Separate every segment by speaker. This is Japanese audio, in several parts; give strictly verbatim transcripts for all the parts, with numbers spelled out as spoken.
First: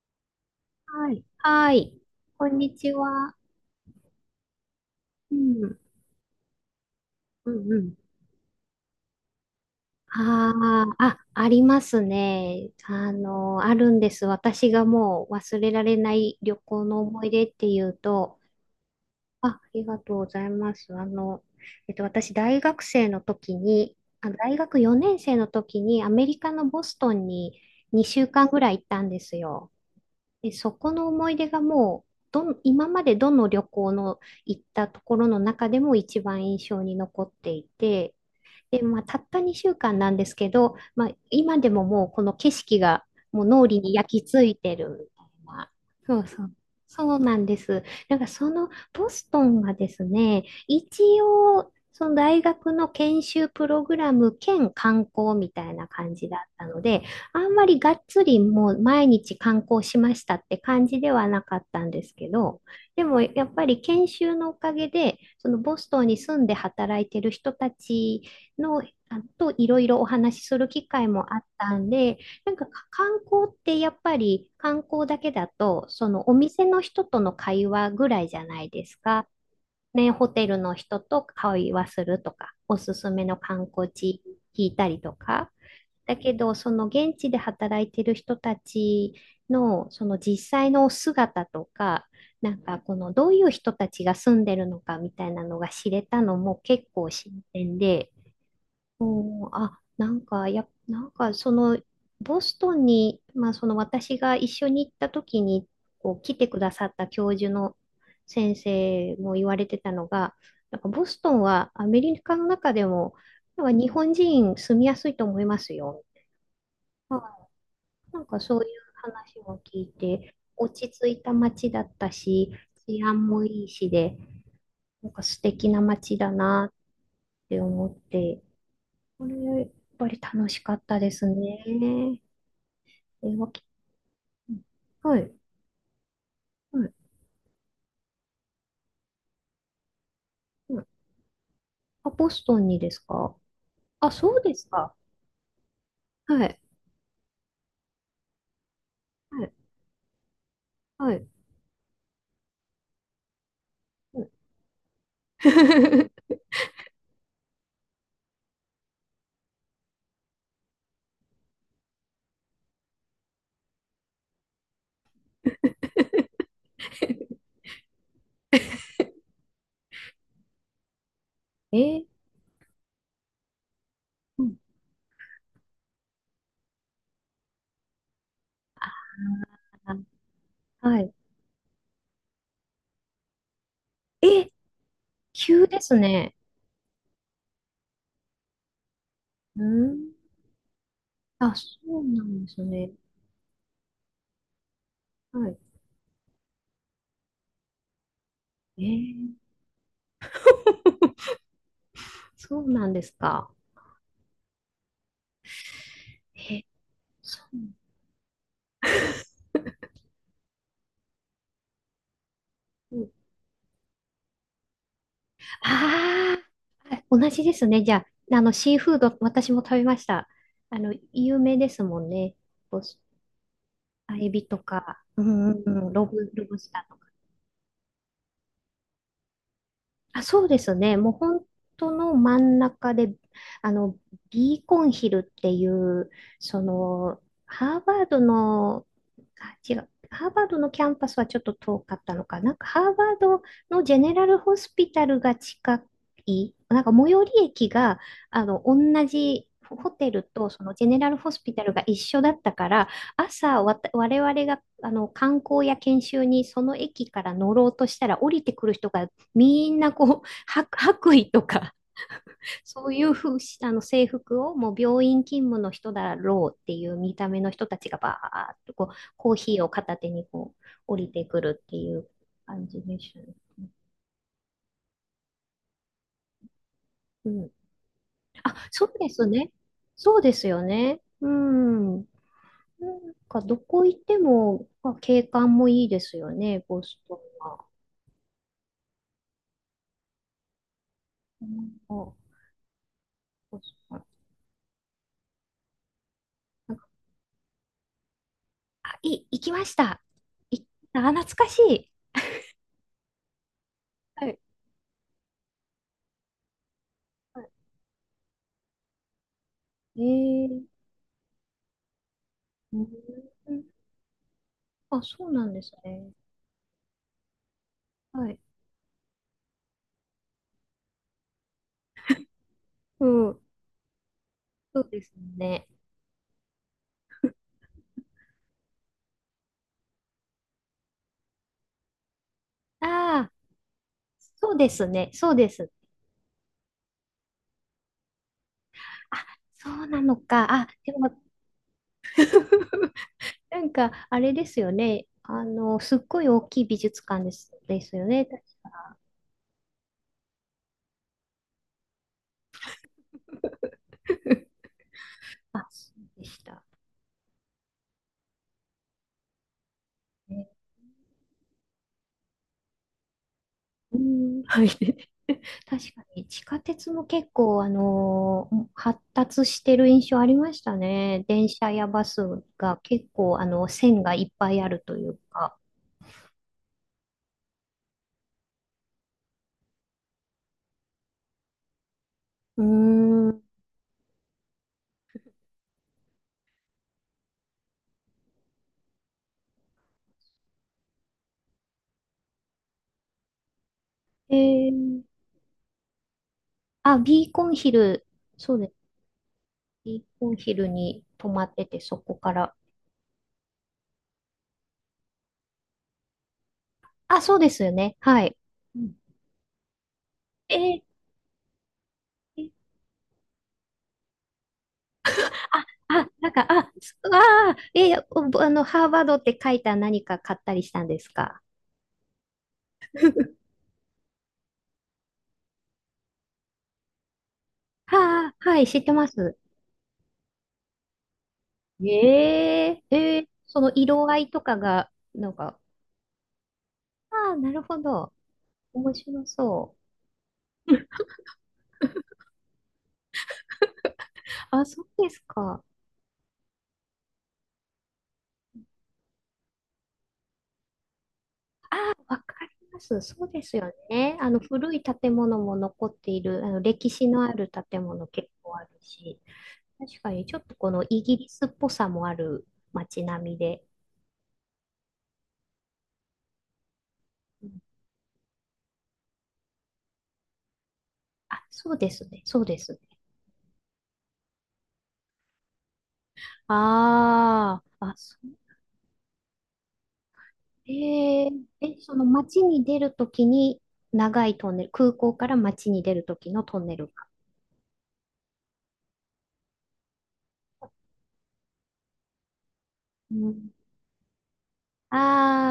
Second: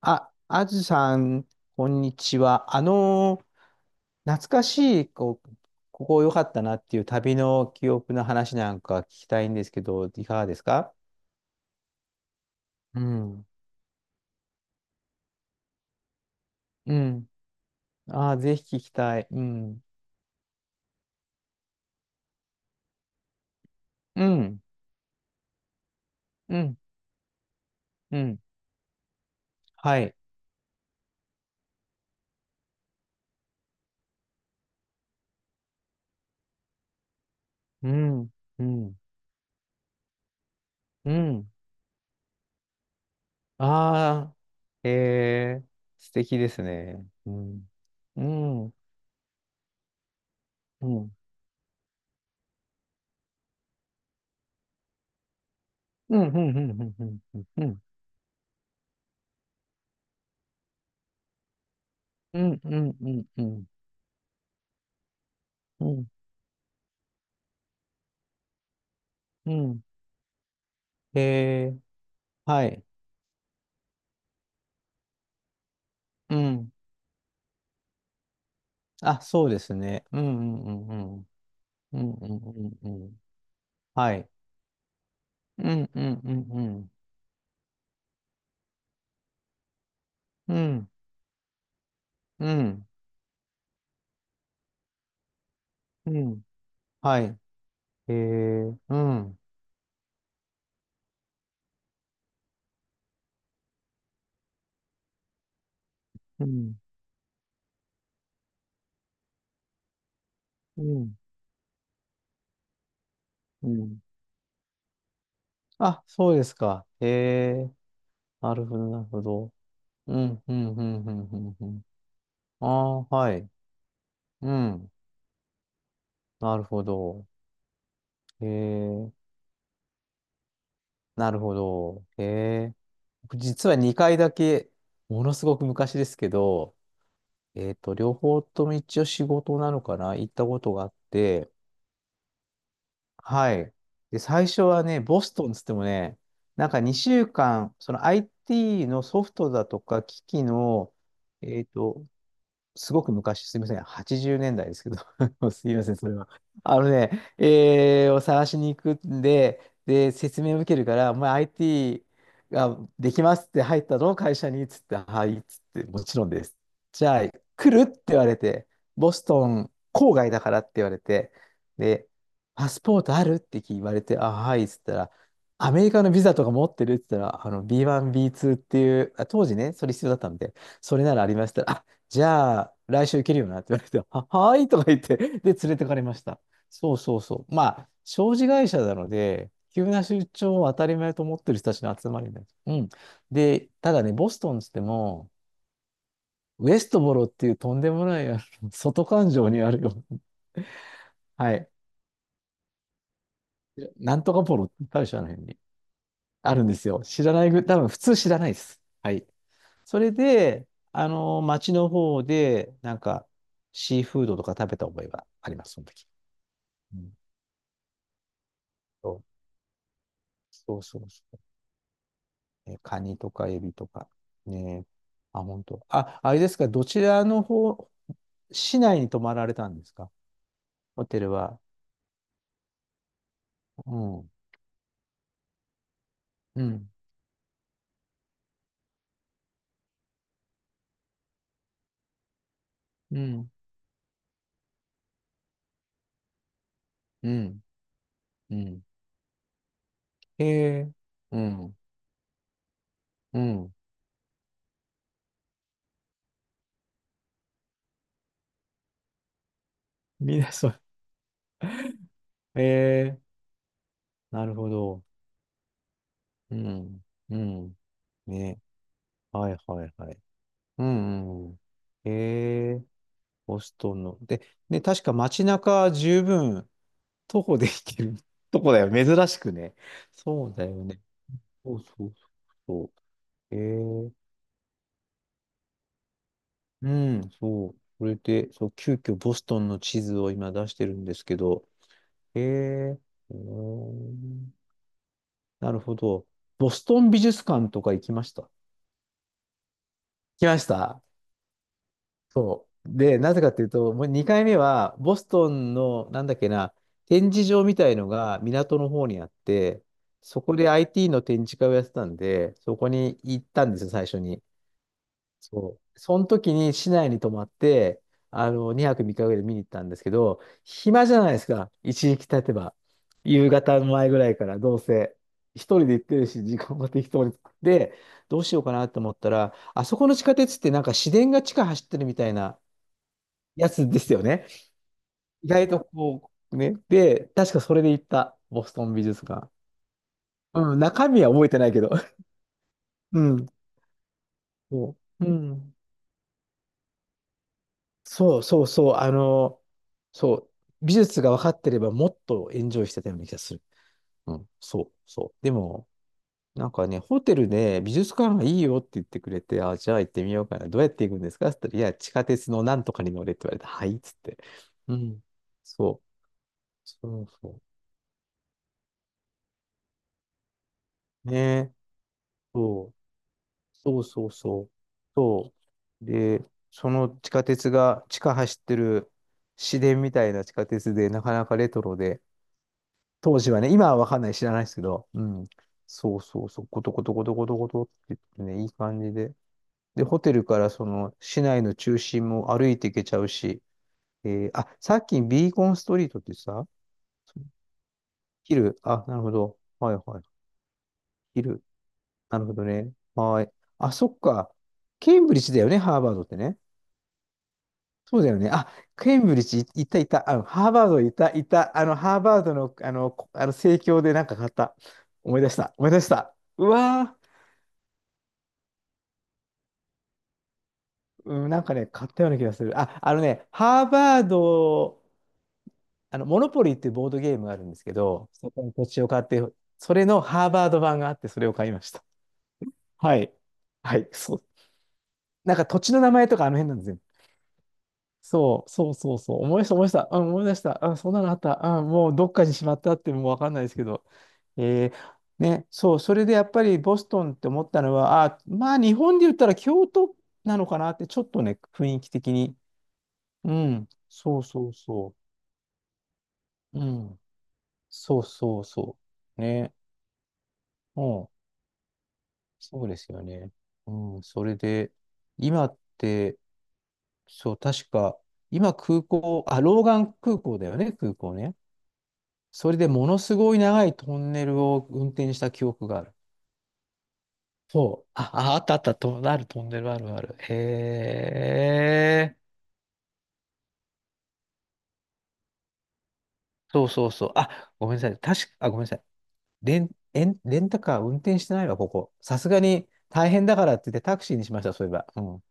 Speaker 1: あ、阿武
Speaker 2: は
Speaker 1: さ
Speaker 2: い。
Speaker 1: ん、
Speaker 2: は
Speaker 1: こ
Speaker 2: い。
Speaker 1: んにち
Speaker 2: こんに
Speaker 1: は。あ
Speaker 2: ちは。
Speaker 1: の懐かしい
Speaker 2: う
Speaker 1: こう
Speaker 2: ん。
Speaker 1: ここ良かったなっていう旅
Speaker 2: う
Speaker 1: の
Speaker 2: んう
Speaker 1: 記
Speaker 2: ん。
Speaker 1: 憶の話なんか聞きたいんですけど、いかがですか？
Speaker 2: ああ、あ、ありますね。
Speaker 1: う
Speaker 2: あ
Speaker 1: ん
Speaker 2: の、あるんです。私がもう忘れられない旅行
Speaker 1: う
Speaker 2: の思
Speaker 1: ん。
Speaker 2: い出っていう
Speaker 1: あ、
Speaker 2: と、
Speaker 1: ぜひ聞きたい。う
Speaker 2: あ、あ
Speaker 1: ん
Speaker 2: りがとうございます。あの、えっと、私、大学生の時に、
Speaker 1: う
Speaker 2: あ、大
Speaker 1: ん
Speaker 2: 学よねん生の時にアメリカ
Speaker 1: う
Speaker 2: の
Speaker 1: ん
Speaker 2: ボストンに
Speaker 1: う
Speaker 2: 2週
Speaker 1: ん。
Speaker 2: 間ぐらい行ったんですよ。
Speaker 1: はい。
Speaker 2: で、そこの思い出がもう、どん、今までどの旅行の行ったところの中でも一番印象に残ってい
Speaker 1: う
Speaker 2: て、
Speaker 1: んう
Speaker 2: で、ま
Speaker 1: ん
Speaker 2: あ、たったにしゅうかんなんですけど、まあ、
Speaker 1: うん。
Speaker 2: 今でももうこの景色がもう脳裏に焼き
Speaker 1: あ、
Speaker 2: 付いてる
Speaker 1: へ
Speaker 2: みたい
Speaker 1: え。
Speaker 2: な。
Speaker 1: 素
Speaker 2: そう
Speaker 1: 敵
Speaker 2: そ
Speaker 1: で
Speaker 2: う。
Speaker 1: すね。
Speaker 2: そう
Speaker 1: う
Speaker 2: なんで
Speaker 1: ん
Speaker 2: す。なん
Speaker 1: う
Speaker 2: かそ
Speaker 1: ん
Speaker 2: の
Speaker 1: うん
Speaker 2: ボストンがですね、
Speaker 1: う
Speaker 2: 一
Speaker 1: ん
Speaker 2: 応その大学の研修プログラム兼観光みたいな感
Speaker 1: う
Speaker 2: じ
Speaker 1: んう
Speaker 2: だっ
Speaker 1: ん
Speaker 2: たので、
Speaker 1: う
Speaker 2: あ
Speaker 1: ん
Speaker 2: んま
Speaker 1: う
Speaker 2: り
Speaker 1: ん
Speaker 2: がっつりもう毎日観光しましたって感じではなかったんですけ
Speaker 1: うん
Speaker 2: ど、でも
Speaker 1: う
Speaker 2: やっぱ
Speaker 1: ん
Speaker 2: り研修のおかげで、そのボ
Speaker 1: う
Speaker 2: ストン
Speaker 1: ん
Speaker 2: に住んで働いてる人たちの、あ
Speaker 1: う
Speaker 2: といろ
Speaker 1: ん。
Speaker 2: いろお話しする機会
Speaker 1: へ
Speaker 2: もあった
Speaker 1: え。
Speaker 2: んで、なん
Speaker 1: は
Speaker 2: か
Speaker 1: い。
Speaker 2: か観光ってやっぱり観光だけだと、そのお
Speaker 1: う
Speaker 2: 店
Speaker 1: ん。
Speaker 2: の人との会話ぐらいじゃないです
Speaker 1: あ、
Speaker 2: か。
Speaker 1: そうですね。
Speaker 2: ね、
Speaker 1: う
Speaker 2: ホ
Speaker 1: ん
Speaker 2: テル
Speaker 1: う
Speaker 2: の
Speaker 1: んう
Speaker 2: 人
Speaker 1: んう
Speaker 2: と
Speaker 1: ん。
Speaker 2: 会話
Speaker 1: う
Speaker 2: す
Speaker 1: ん
Speaker 2: る
Speaker 1: う
Speaker 2: と
Speaker 1: ん
Speaker 2: か、お
Speaker 1: う
Speaker 2: す
Speaker 1: んう
Speaker 2: す
Speaker 1: ん。
Speaker 2: めの観光
Speaker 1: は
Speaker 2: 地
Speaker 1: い。
Speaker 2: 聞いたりとか。
Speaker 1: うんうん
Speaker 2: だけ
Speaker 1: うん
Speaker 2: ど、
Speaker 1: う
Speaker 2: その
Speaker 1: ん。
Speaker 2: 現地で働いてる人たちの、その実
Speaker 1: う
Speaker 2: 際
Speaker 1: ん
Speaker 2: の姿とか、
Speaker 1: う
Speaker 2: なんか
Speaker 1: ん
Speaker 2: このどういう人たちが住んでるのかみたいなのが知れ
Speaker 1: う
Speaker 2: たの
Speaker 1: ん。
Speaker 2: も結構
Speaker 1: は
Speaker 2: 新
Speaker 1: い。
Speaker 2: 鮮で、
Speaker 1: えー、うん。
Speaker 2: おーあ、なんか、や、なんか、その、ボストンに、まあ、その私が一緒に行った時に、こう、来
Speaker 1: う
Speaker 2: てくだ
Speaker 1: ん
Speaker 2: さった教授の先生も言われてたのが、なん
Speaker 1: う
Speaker 2: か、ボ
Speaker 1: ん
Speaker 2: ストンはアメリカの中でも、なん
Speaker 1: う
Speaker 2: か日
Speaker 1: ん。
Speaker 2: 本人住みやすいと思います
Speaker 1: あ、
Speaker 2: よ。
Speaker 1: そうですか。
Speaker 2: は
Speaker 1: えー、
Speaker 2: い、なんか、
Speaker 1: な
Speaker 2: そういう
Speaker 1: るほど、なるほ
Speaker 2: 話
Speaker 1: ど。
Speaker 2: も聞い
Speaker 1: う
Speaker 2: て、
Speaker 1: んう
Speaker 2: 落
Speaker 1: んう
Speaker 2: ち
Speaker 1: ん
Speaker 2: 着
Speaker 1: う
Speaker 2: い
Speaker 1: ん
Speaker 2: た
Speaker 1: うんう
Speaker 2: 街だ
Speaker 1: ん。
Speaker 2: ったし、
Speaker 1: ああ、
Speaker 2: 治安
Speaker 1: は
Speaker 2: も
Speaker 1: い。
Speaker 2: いいしで、
Speaker 1: うん。
Speaker 2: なんか素敵な街だ
Speaker 1: なる
Speaker 2: なっ
Speaker 1: ほど。
Speaker 2: て思って、
Speaker 1: えー、
Speaker 2: これ、やっぱり楽しかったです
Speaker 1: なるほ
Speaker 2: ね。
Speaker 1: ど。えー、
Speaker 2: えー、
Speaker 1: 僕
Speaker 2: わき、
Speaker 1: 実はにかいだけ、
Speaker 2: は
Speaker 1: も
Speaker 2: い、
Speaker 1: のすごく昔ですけど、
Speaker 2: はい、
Speaker 1: えっと、両方とも一応仕事なのかな行ったこと
Speaker 2: う
Speaker 1: があ
Speaker 2: ん。
Speaker 1: って、
Speaker 2: あ、ボストンにですか？
Speaker 1: はい。
Speaker 2: あ、
Speaker 1: で、
Speaker 2: そう
Speaker 1: 最
Speaker 2: で
Speaker 1: 初
Speaker 2: す
Speaker 1: は
Speaker 2: か。
Speaker 1: ね、ボストンつってもね、
Speaker 2: はい、
Speaker 1: なんかにしゅうかん、その アイティー のソフ
Speaker 2: は
Speaker 1: ト
Speaker 2: い、
Speaker 1: だとか機器の、
Speaker 2: はい。
Speaker 1: えっと、すごく昔、すみません、
Speaker 2: うん。
Speaker 1: はちじゅうねんだいですけど、すみません、それ は。あのね、えーを探しに行くんで、で、説明を受けるから、お前 アイティー ができますって入ったの会社に、っつって、はい、っつって、もちろんです。じゃあ、来るって言われて、ボストン郊外だからって言われて、
Speaker 2: えー
Speaker 1: で、パスポートあるって言われて、あ、
Speaker 2: うん。
Speaker 1: はい、っつったら、アメリカのビザとか持ってるって言ったら、あの、ビーワン、ビーツー っていう、あ当時ね、それ
Speaker 2: あ、
Speaker 1: 必要だったんで、そ
Speaker 2: は
Speaker 1: れ
Speaker 2: い。
Speaker 1: ならありました。じゃあ、来週行けるよなって言われて、は、
Speaker 2: え、
Speaker 1: はーいとか言って、で、連
Speaker 2: 急
Speaker 1: れ
Speaker 2: で
Speaker 1: てか
Speaker 2: す
Speaker 1: れまし
Speaker 2: ね。
Speaker 1: た。そうそうそう。まあ、商事会社なので、
Speaker 2: う
Speaker 1: 急な
Speaker 2: ん。
Speaker 1: 出張を当たり前と思って
Speaker 2: あ、
Speaker 1: る人た
Speaker 2: そ
Speaker 1: ちの
Speaker 2: う
Speaker 1: 集ま
Speaker 2: な
Speaker 1: りな
Speaker 2: ん
Speaker 1: ん
Speaker 2: で
Speaker 1: です。
Speaker 2: す
Speaker 1: うん。
Speaker 2: ね。
Speaker 1: で、ただね、ボストンっつっても、
Speaker 2: はい。
Speaker 1: ウエストボロっていうとんでもない、あの
Speaker 2: え
Speaker 1: 外環
Speaker 2: ー、
Speaker 1: 状にあるよ。はい。
Speaker 2: そうなんですか。
Speaker 1: なんとかボロって大社の辺にあ
Speaker 2: え、
Speaker 1: るんですよ。知ら
Speaker 2: そ
Speaker 1: ない
Speaker 2: う。
Speaker 1: ぐ、多分普通知らないです。はい。それで、あの、町の方で、な
Speaker 2: う
Speaker 1: ん
Speaker 2: ん、
Speaker 1: か、シーフードとか食べた覚えがありま
Speaker 2: あ
Speaker 1: す、その時。
Speaker 2: あ、は
Speaker 1: う
Speaker 2: い、
Speaker 1: ん
Speaker 2: 同じですね。じゃあ、あの、シーフー
Speaker 1: そ
Speaker 2: ド、
Speaker 1: う
Speaker 2: 私も食べました。あ
Speaker 1: そう
Speaker 2: の、
Speaker 1: そうそ
Speaker 2: 有
Speaker 1: う。
Speaker 2: 名ですもんね。
Speaker 1: え、
Speaker 2: ボス
Speaker 1: カニとかエビとか。
Speaker 2: あエビと
Speaker 1: ねえ。
Speaker 2: か、う
Speaker 1: あ、
Speaker 2: んうん
Speaker 1: 本
Speaker 2: う
Speaker 1: 当。
Speaker 2: ん、ロ
Speaker 1: あ、
Speaker 2: ブ、
Speaker 1: あれ
Speaker 2: ロ
Speaker 1: で
Speaker 2: ブ
Speaker 1: すか、
Speaker 2: スタ
Speaker 1: ど
Speaker 2: ー。
Speaker 1: ちらの方、市内に泊まられたんですか
Speaker 2: あ、そうですね。
Speaker 1: ホ
Speaker 2: もう
Speaker 1: テル
Speaker 2: 本
Speaker 1: は。
Speaker 2: 当の真ん中で、あの、
Speaker 1: うん。
Speaker 2: ビーコンヒルっていう、そ
Speaker 1: うん。
Speaker 2: の、ハーバードの、あ、違う、ハーバードのキャンパスはちょっと遠かったのかな。なんかハーバ
Speaker 1: う
Speaker 2: ード
Speaker 1: ん。
Speaker 2: のジェネラルホスピタルが近い、なんか最寄り
Speaker 1: うん。
Speaker 2: 駅が、あ
Speaker 1: う
Speaker 2: の、同
Speaker 1: ん。
Speaker 2: じ、ホテル
Speaker 1: へ
Speaker 2: とそのジェ
Speaker 1: え。
Speaker 2: ネラルホ
Speaker 1: う
Speaker 2: スピタル
Speaker 1: ん。
Speaker 2: が一緒だったから、
Speaker 1: う
Speaker 2: 朝
Speaker 1: ん。
Speaker 2: わた、我々があの観光や研修にその駅から乗ろうとしたら降りてくる人がみんなこう、
Speaker 1: みんな
Speaker 2: 白
Speaker 1: そう。
Speaker 2: 白衣とか、
Speaker 1: へ
Speaker 2: そういう
Speaker 1: え。
Speaker 2: ふうしあの制
Speaker 1: な
Speaker 2: 服を、
Speaker 1: るほ
Speaker 2: もう
Speaker 1: ど。
Speaker 2: 病院勤務の人だろ
Speaker 1: う
Speaker 2: うっていう
Speaker 1: ん。
Speaker 2: 見た
Speaker 1: う
Speaker 2: 目の人た
Speaker 1: ん。
Speaker 2: ちがバーっ
Speaker 1: ね。
Speaker 2: とこう、コー
Speaker 1: はい
Speaker 2: ヒーを
Speaker 1: はい
Speaker 2: 片手
Speaker 1: はい。
Speaker 2: にこう、
Speaker 1: う
Speaker 2: 降りて
Speaker 1: んう
Speaker 2: く
Speaker 1: んう
Speaker 2: る
Speaker 1: ん。
Speaker 2: っていう感
Speaker 1: へ
Speaker 2: じ
Speaker 1: え。
Speaker 2: でした
Speaker 1: ボ
Speaker 2: ね。
Speaker 1: ストンの。で、ね、確か街中じゅっぷん
Speaker 2: う
Speaker 1: 徒
Speaker 2: ん。
Speaker 1: 歩で行ける
Speaker 2: あ、
Speaker 1: とこ だ
Speaker 2: そ
Speaker 1: よ。
Speaker 2: うです
Speaker 1: 珍し
Speaker 2: ね。
Speaker 1: くね。
Speaker 2: そうで
Speaker 1: そ
Speaker 2: す
Speaker 1: う
Speaker 2: よ
Speaker 1: だよね。
Speaker 2: ね。う
Speaker 1: そう
Speaker 2: ん。な
Speaker 1: そうそうそ
Speaker 2: んか、
Speaker 1: う。え
Speaker 2: どこ行っ
Speaker 1: ー、
Speaker 2: ても、まあ、景観もいいですよね、ボ
Speaker 1: う
Speaker 2: スト
Speaker 1: ん、
Speaker 2: ンは。
Speaker 1: そう。それで、そう、急遽ボストンの地図を今出してるんですけ
Speaker 2: う
Speaker 1: ど、
Speaker 2: ん、あ、
Speaker 1: えー、うー
Speaker 2: ボストン。
Speaker 1: んなるほど。ボ
Speaker 2: なん
Speaker 1: ス
Speaker 2: か、
Speaker 1: トン美術館とか行きました。
Speaker 2: あ、い、行きました。
Speaker 1: 来ま
Speaker 2: 行っ
Speaker 1: し
Speaker 2: た、
Speaker 1: た
Speaker 2: あ、懐かしい。
Speaker 1: そう。で、なぜかっていうと、もう
Speaker 2: はい、
Speaker 1: にかいめは、ボストンの、なんだっけな、展示場みたいのが港の方にあって、そこ
Speaker 2: え
Speaker 1: で
Speaker 2: え、
Speaker 1: アイティー の展示会をやってたんで、そ
Speaker 2: うん、
Speaker 1: こに行ったんですよ、最初に。
Speaker 2: あ、そうなんです
Speaker 1: そう。
Speaker 2: ね。
Speaker 1: その時に市内に泊まって、
Speaker 2: はい。
Speaker 1: あの、にはくみっかぐらいで見に行ったんですけど、暇じゃないですか、いちにち経てば。
Speaker 2: うん。
Speaker 1: 夕方の前ぐらいから、どう
Speaker 2: そうです
Speaker 1: せ。一
Speaker 2: ね。
Speaker 1: 人で行ってるし、時間も適当に。で、どうしようかなと思ったら、あそこの地下鉄ってなんか市電が地下走ってるみたいな、
Speaker 2: ああ、
Speaker 1: やつですよね。
Speaker 2: そうですね。そうで
Speaker 1: 意外
Speaker 2: す。
Speaker 1: とこう、ね。で、確かそれで行った、ボストン美
Speaker 2: あ、
Speaker 1: 術館。
Speaker 2: そうなのか。あ、
Speaker 1: うん、
Speaker 2: で
Speaker 1: 中
Speaker 2: も、
Speaker 1: 身は覚えてないけど。うん。
Speaker 2: なんか、あれですよ
Speaker 1: そ
Speaker 2: ね。
Speaker 1: う。う
Speaker 2: あ
Speaker 1: ん。
Speaker 2: の、すっごい大きい美術館です、ですよね。
Speaker 1: そ
Speaker 2: 確
Speaker 1: うそう
Speaker 2: か。
Speaker 1: そう。あの、そう。美術が分かってればもっとエンジョイしてたような気がする。うん。そうそう。で
Speaker 2: あ、
Speaker 1: も、
Speaker 2: そうでした。
Speaker 1: なんかね、ホテルで美術館がいいよって言ってくれて、あ、じゃあ行ってみよ
Speaker 2: ね、
Speaker 1: うかな。どうやって行くんですかって言ったら、いや、地下鉄のなんとかに乗れって言われて、はい
Speaker 2: う
Speaker 1: っつって。
Speaker 2: ん、はい。
Speaker 1: う ん。
Speaker 2: 確
Speaker 1: そ
Speaker 2: か
Speaker 1: う。
Speaker 2: に、地下鉄も
Speaker 1: そう
Speaker 2: 結
Speaker 1: そ
Speaker 2: 構、あのー発達してる印象ありましたね。
Speaker 1: う。ね
Speaker 2: 電車
Speaker 1: え。
Speaker 2: やバスが
Speaker 1: そ
Speaker 2: 結構、あの、
Speaker 1: うそ
Speaker 2: 線
Speaker 1: う
Speaker 2: がい
Speaker 1: そう
Speaker 2: っぱ
Speaker 1: そ
Speaker 2: いあ
Speaker 1: う。
Speaker 2: るという
Speaker 1: そ
Speaker 2: か。
Speaker 1: う。で、その地下鉄が、地下走ってる市電みたいな地下鉄で、なかなかレトロで、
Speaker 2: うー
Speaker 1: 当
Speaker 2: ん。
Speaker 1: 時はね、今はわかんない、知らないですけど、うん。そうそうそう、ゴトゴトゴトゴトゴトって言ってね、いい感じで。で、ホテルからその市内の中心も歩いていけちゃうし、えーあ、
Speaker 2: え
Speaker 1: さ
Speaker 2: ー、
Speaker 1: っきビーコンストリートってさ、
Speaker 2: あ、ビーコンヒル、そ
Speaker 1: ヒ
Speaker 2: うです。
Speaker 1: ル、あ、なるほど。はい
Speaker 2: ビー
Speaker 1: はい。
Speaker 2: コンヒルに泊
Speaker 1: ヒ
Speaker 2: まっ
Speaker 1: ル、
Speaker 2: てて、そこか
Speaker 1: なるほ
Speaker 2: ら。
Speaker 1: どね。はい。あ、そっか。ケンブリッジだよね、ハーバードってね。
Speaker 2: あ、そうですよね。
Speaker 1: そう
Speaker 2: は
Speaker 1: だ
Speaker 2: い。
Speaker 1: よね。あ、
Speaker 2: うん、
Speaker 1: ケンブリッジいいたいた。あの、
Speaker 2: え
Speaker 1: ハー
Speaker 2: ー、
Speaker 1: バードいたいた。あの、ハーバードの、あの、こあの、生協でなんか買った。思い出し
Speaker 2: あ、
Speaker 1: た。思い出
Speaker 2: あ、
Speaker 1: し
Speaker 2: なん
Speaker 1: た。
Speaker 2: か、
Speaker 1: う
Speaker 2: あ、す
Speaker 1: わ
Speaker 2: あー、えーおあの、ハーバードって書いた何か買ったりしたんです
Speaker 1: ー、
Speaker 2: か？
Speaker 1: うん、なんかね、買ったような気がする。あ、あのね、ハーバード、あの、モノポリーっていうボードゲームがあるんですけ
Speaker 2: は
Speaker 1: ど、
Speaker 2: あ、
Speaker 1: そ
Speaker 2: は
Speaker 1: こ
Speaker 2: い、
Speaker 1: に
Speaker 2: 知っ
Speaker 1: 土
Speaker 2: て
Speaker 1: 地
Speaker 2: ま
Speaker 1: を買っ
Speaker 2: す。
Speaker 1: て、それのハーバード版があって、それを買いました。
Speaker 2: えー、
Speaker 1: は
Speaker 2: えー、
Speaker 1: い。
Speaker 2: その
Speaker 1: は
Speaker 2: 色
Speaker 1: い、
Speaker 2: 合い
Speaker 1: そ
Speaker 2: と
Speaker 1: う。
Speaker 2: かが、なん
Speaker 1: なん
Speaker 2: か、
Speaker 1: か土地の名前とかあの辺なんですよ。
Speaker 2: ああ、なるほど。
Speaker 1: そう、そ
Speaker 2: 面
Speaker 1: うそう
Speaker 2: 白
Speaker 1: そう。思い出
Speaker 2: そ
Speaker 1: し
Speaker 2: う。
Speaker 1: た、思い出した。あ、思い出した。あ、そんなのあった。あ、もうどっかにしまったってもうわかんないですけど。
Speaker 2: あ、そ
Speaker 1: え
Speaker 2: うで
Speaker 1: ー
Speaker 2: すか。
Speaker 1: ね、そう、それでやっぱりボストンって思ったのは、あ、まあ日本で言ったら京都なのかなって、ちょっとね、雰囲気
Speaker 2: わ
Speaker 1: 的
Speaker 2: かり
Speaker 1: に。
Speaker 2: ます。そうで
Speaker 1: う
Speaker 2: すよ
Speaker 1: ん、
Speaker 2: ね。あの
Speaker 1: そうそう
Speaker 2: 古い建
Speaker 1: そ
Speaker 2: 物も残っている、あの
Speaker 1: う。う
Speaker 2: 歴史
Speaker 1: ん、
Speaker 2: のある建物
Speaker 1: そう
Speaker 2: 結構あ
Speaker 1: そう
Speaker 2: る
Speaker 1: そ
Speaker 2: し、
Speaker 1: う。ね、
Speaker 2: 確かにちょっとこの
Speaker 1: う
Speaker 2: イギリ
Speaker 1: ん
Speaker 2: スっぽさもある
Speaker 1: そうで
Speaker 2: 街
Speaker 1: すよ
Speaker 2: 並み
Speaker 1: ね。
Speaker 2: で。
Speaker 1: うん、それで、今って、
Speaker 2: う
Speaker 1: そう、
Speaker 2: ん、
Speaker 1: 確か、今空港、あ、ローガン空港だよね、空港
Speaker 2: あ、
Speaker 1: ね。
Speaker 2: そうですね。そうで
Speaker 1: そ
Speaker 2: す
Speaker 1: れ
Speaker 2: ね。
Speaker 1: でものすごい長いトンネルを運転した記憶がある。
Speaker 2: ああ、あ、
Speaker 1: そう。
Speaker 2: そう。
Speaker 1: あ、ああったあった、と、あるトンネルあるある。へ
Speaker 2: えーえ、その
Speaker 1: え。
Speaker 2: 街に出るときに長いトンネル、空港から街に出るときのトンネ
Speaker 1: そ
Speaker 2: ル
Speaker 1: う
Speaker 2: が。
Speaker 1: そうそう。あ、ごめんなさい。確か、あ、ごめんなさい。レン、レン、レンタカー運転してないわ、ここ。さすがに
Speaker 2: う
Speaker 1: 大変
Speaker 2: ん、
Speaker 1: だからって言ってタクシーにしました、そういえ
Speaker 2: あ
Speaker 1: ば。うん。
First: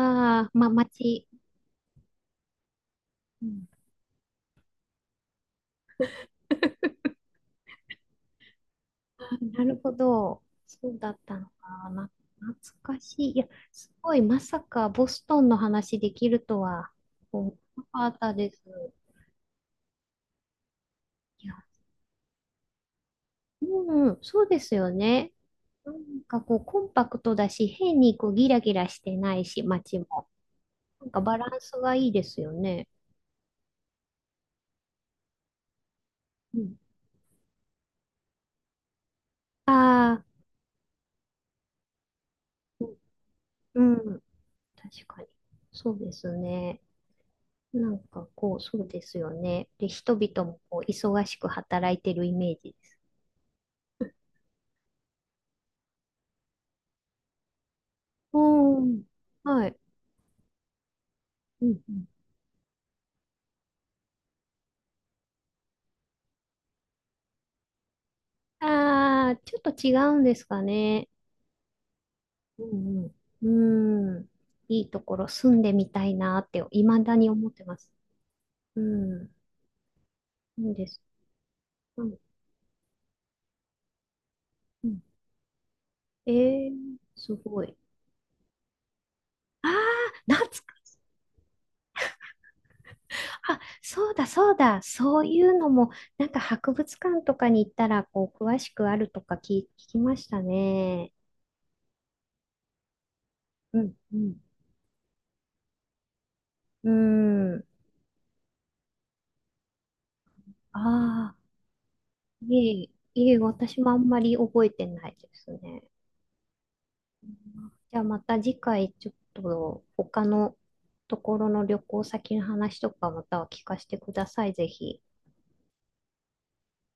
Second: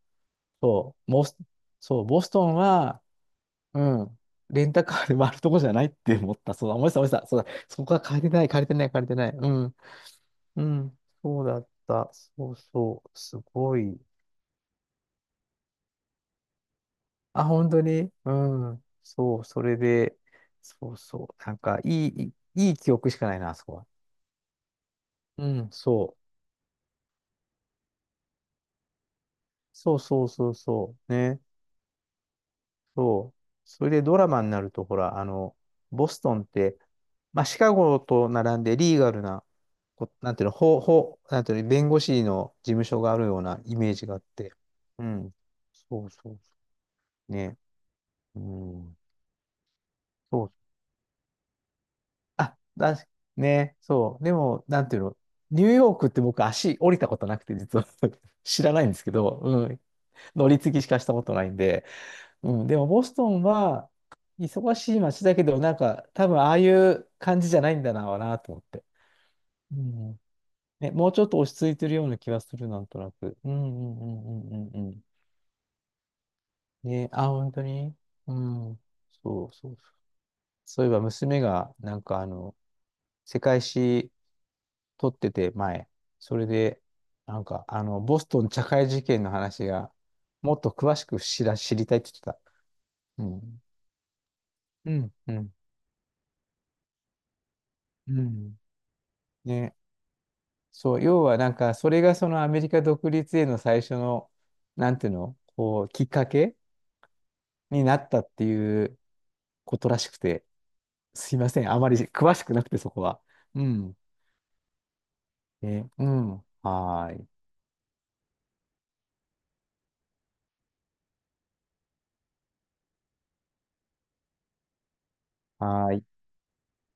Speaker 2: あ、まあ
Speaker 1: そう、ボ
Speaker 2: 街。
Speaker 1: ス、そう、ボストンは、
Speaker 2: うん。
Speaker 1: うん、レンタカーで回るとこじゃないって思った。そうだ、思い出した、思い出した。そうだ、そこは借りてない、借りてない、借りて ない。
Speaker 2: あ、
Speaker 1: う
Speaker 2: な
Speaker 1: ん、
Speaker 2: るほど。
Speaker 1: う
Speaker 2: そう
Speaker 1: ん、
Speaker 2: だった
Speaker 1: そう
Speaker 2: の
Speaker 1: だっ
Speaker 2: かな。
Speaker 1: た。そう
Speaker 2: 懐か
Speaker 1: そ
Speaker 2: し
Speaker 1: う、
Speaker 2: い。
Speaker 1: す
Speaker 2: いや、
Speaker 1: ご
Speaker 2: す
Speaker 1: い。
Speaker 2: ごい、まさかボストンの話できるとは
Speaker 1: あ、
Speaker 2: 思
Speaker 1: 本当
Speaker 2: わな
Speaker 1: に
Speaker 2: かった
Speaker 1: う
Speaker 2: です。
Speaker 1: ん。そう、それで、そうそう。
Speaker 2: いや、
Speaker 1: なんか、いい、いいいい記憶しかないな、あそこは。
Speaker 2: うん、そうですよね。
Speaker 1: うん、
Speaker 2: な
Speaker 1: そう。
Speaker 2: んかこう、コンパクトだし、変にこうギラギラしてないし、
Speaker 1: そ
Speaker 2: 街
Speaker 1: うそ
Speaker 2: も。
Speaker 1: うそうそ
Speaker 2: なん
Speaker 1: う。
Speaker 2: かバ
Speaker 1: ね。
Speaker 2: ランスがいいですよね。
Speaker 1: そう。それでドラマになると、ほら、あの、ボストンっ
Speaker 2: うん。
Speaker 1: て、まあ、シカゴと並んでリーガルな、こ、
Speaker 2: あ
Speaker 1: なんていうの、法、法、なんていうの、弁護士の事務
Speaker 2: あ、
Speaker 1: 所があるようなイ
Speaker 2: う
Speaker 1: メー
Speaker 2: ん、
Speaker 1: ジ
Speaker 2: う
Speaker 1: があっ
Speaker 2: ん、
Speaker 1: て。う
Speaker 2: 確かに。
Speaker 1: ん。
Speaker 2: そう
Speaker 1: そう
Speaker 2: で
Speaker 1: そ
Speaker 2: す
Speaker 1: うそ
Speaker 2: ね。
Speaker 1: う。ね。
Speaker 2: なんか
Speaker 1: う
Speaker 2: こう、そう
Speaker 1: ん。
Speaker 2: ですよね。で、人
Speaker 1: そ
Speaker 2: 々
Speaker 1: う
Speaker 2: もこう忙しく働いてるイメ
Speaker 1: あ、
Speaker 2: ージ。
Speaker 1: だし、ね、そう。でも、なんていうの、ニューヨークって僕足降りたことなくて、実は 知ら
Speaker 2: う
Speaker 1: ないんで
Speaker 2: ん。
Speaker 1: すけど、う
Speaker 2: はい。
Speaker 1: ん、乗り継ぎしかしたことないん
Speaker 2: うん
Speaker 1: で、
Speaker 2: うん。
Speaker 1: うん、でもボストンは忙しい街だけど、なんか多分ああいう感じじゃないんだな、なと思って。
Speaker 2: ああ、ちょっと
Speaker 1: う
Speaker 2: 違う
Speaker 1: ん。
Speaker 2: んですか
Speaker 1: ね、
Speaker 2: ね。
Speaker 1: もうちょっと落ち着いてるような気がす
Speaker 2: う
Speaker 1: る、なんと
Speaker 2: ん
Speaker 1: なく。
Speaker 2: う
Speaker 1: うんうんう
Speaker 2: ん。う
Speaker 1: ん
Speaker 2: ん。
Speaker 1: うんう
Speaker 2: い
Speaker 1: ん
Speaker 2: い
Speaker 1: う
Speaker 2: と
Speaker 1: ん。
Speaker 2: ころ住んでみたいなって、未
Speaker 1: ね、
Speaker 2: だ
Speaker 1: あ、
Speaker 2: に思っ
Speaker 1: 本当
Speaker 2: てます。
Speaker 1: にうん。
Speaker 2: うん。
Speaker 1: そうそうそう。
Speaker 2: いい
Speaker 1: そ
Speaker 2: で
Speaker 1: ういえば
Speaker 2: す。
Speaker 1: 娘が、なん
Speaker 2: うん。
Speaker 1: かあの、世界史
Speaker 2: うん、
Speaker 1: 撮ってて、前。
Speaker 2: え
Speaker 1: それ
Speaker 2: ー、
Speaker 1: で、
Speaker 2: す
Speaker 1: なん
Speaker 2: ご
Speaker 1: か、
Speaker 2: い。
Speaker 1: あの、ボストン茶会事件の話
Speaker 2: あ
Speaker 1: が、
Speaker 2: あ、懐
Speaker 1: もっ
Speaker 2: か、
Speaker 1: と詳しく知ら、知りたいって言ってた。う
Speaker 2: あ、
Speaker 1: ん。
Speaker 2: そうだそうだ。
Speaker 1: うん、
Speaker 2: そう
Speaker 1: う
Speaker 2: い
Speaker 1: ん、
Speaker 2: うのも、なんか博物館とかに行ったら、
Speaker 1: う
Speaker 2: こう、
Speaker 1: ん。
Speaker 2: 詳しくあるとか聞、聞
Speaker 1: ね。
Speaker 2: きました
Speaker 1: そう、
Speaker 2: ね。
Speaker 1: 要はなんか、それがそのアメリカ独立への
Speaker 2: う
Speaker 1: 最初
Speaker 2: んう
Speaker 1: の、
Speaker 2: ん。
Speaker 1: なんていうの、こう、きっかけ
Speaker 2: うん。
Speaker 1: になったっていうことらしくて、
Speaker 2: あ。
Speaker 1: すいません。あまり詳しくな
Speaker 2: い
Speaker 1: くて、
Speaker 2: え、
Speaker 1: そこは。
Speaker 2: いえ、
Speaker 1: う
Speaker 2: 私もあ
Speaker 1: ん。
Speaker 2: んまり覚えてないですね。
Speaker 1: ね、うん。はーい。
Speaker 2: じゃあまた次回ちょっと他のところの旅行先の話とかまたは聞かせてください、ぜひ。
Speaker 1: はーい。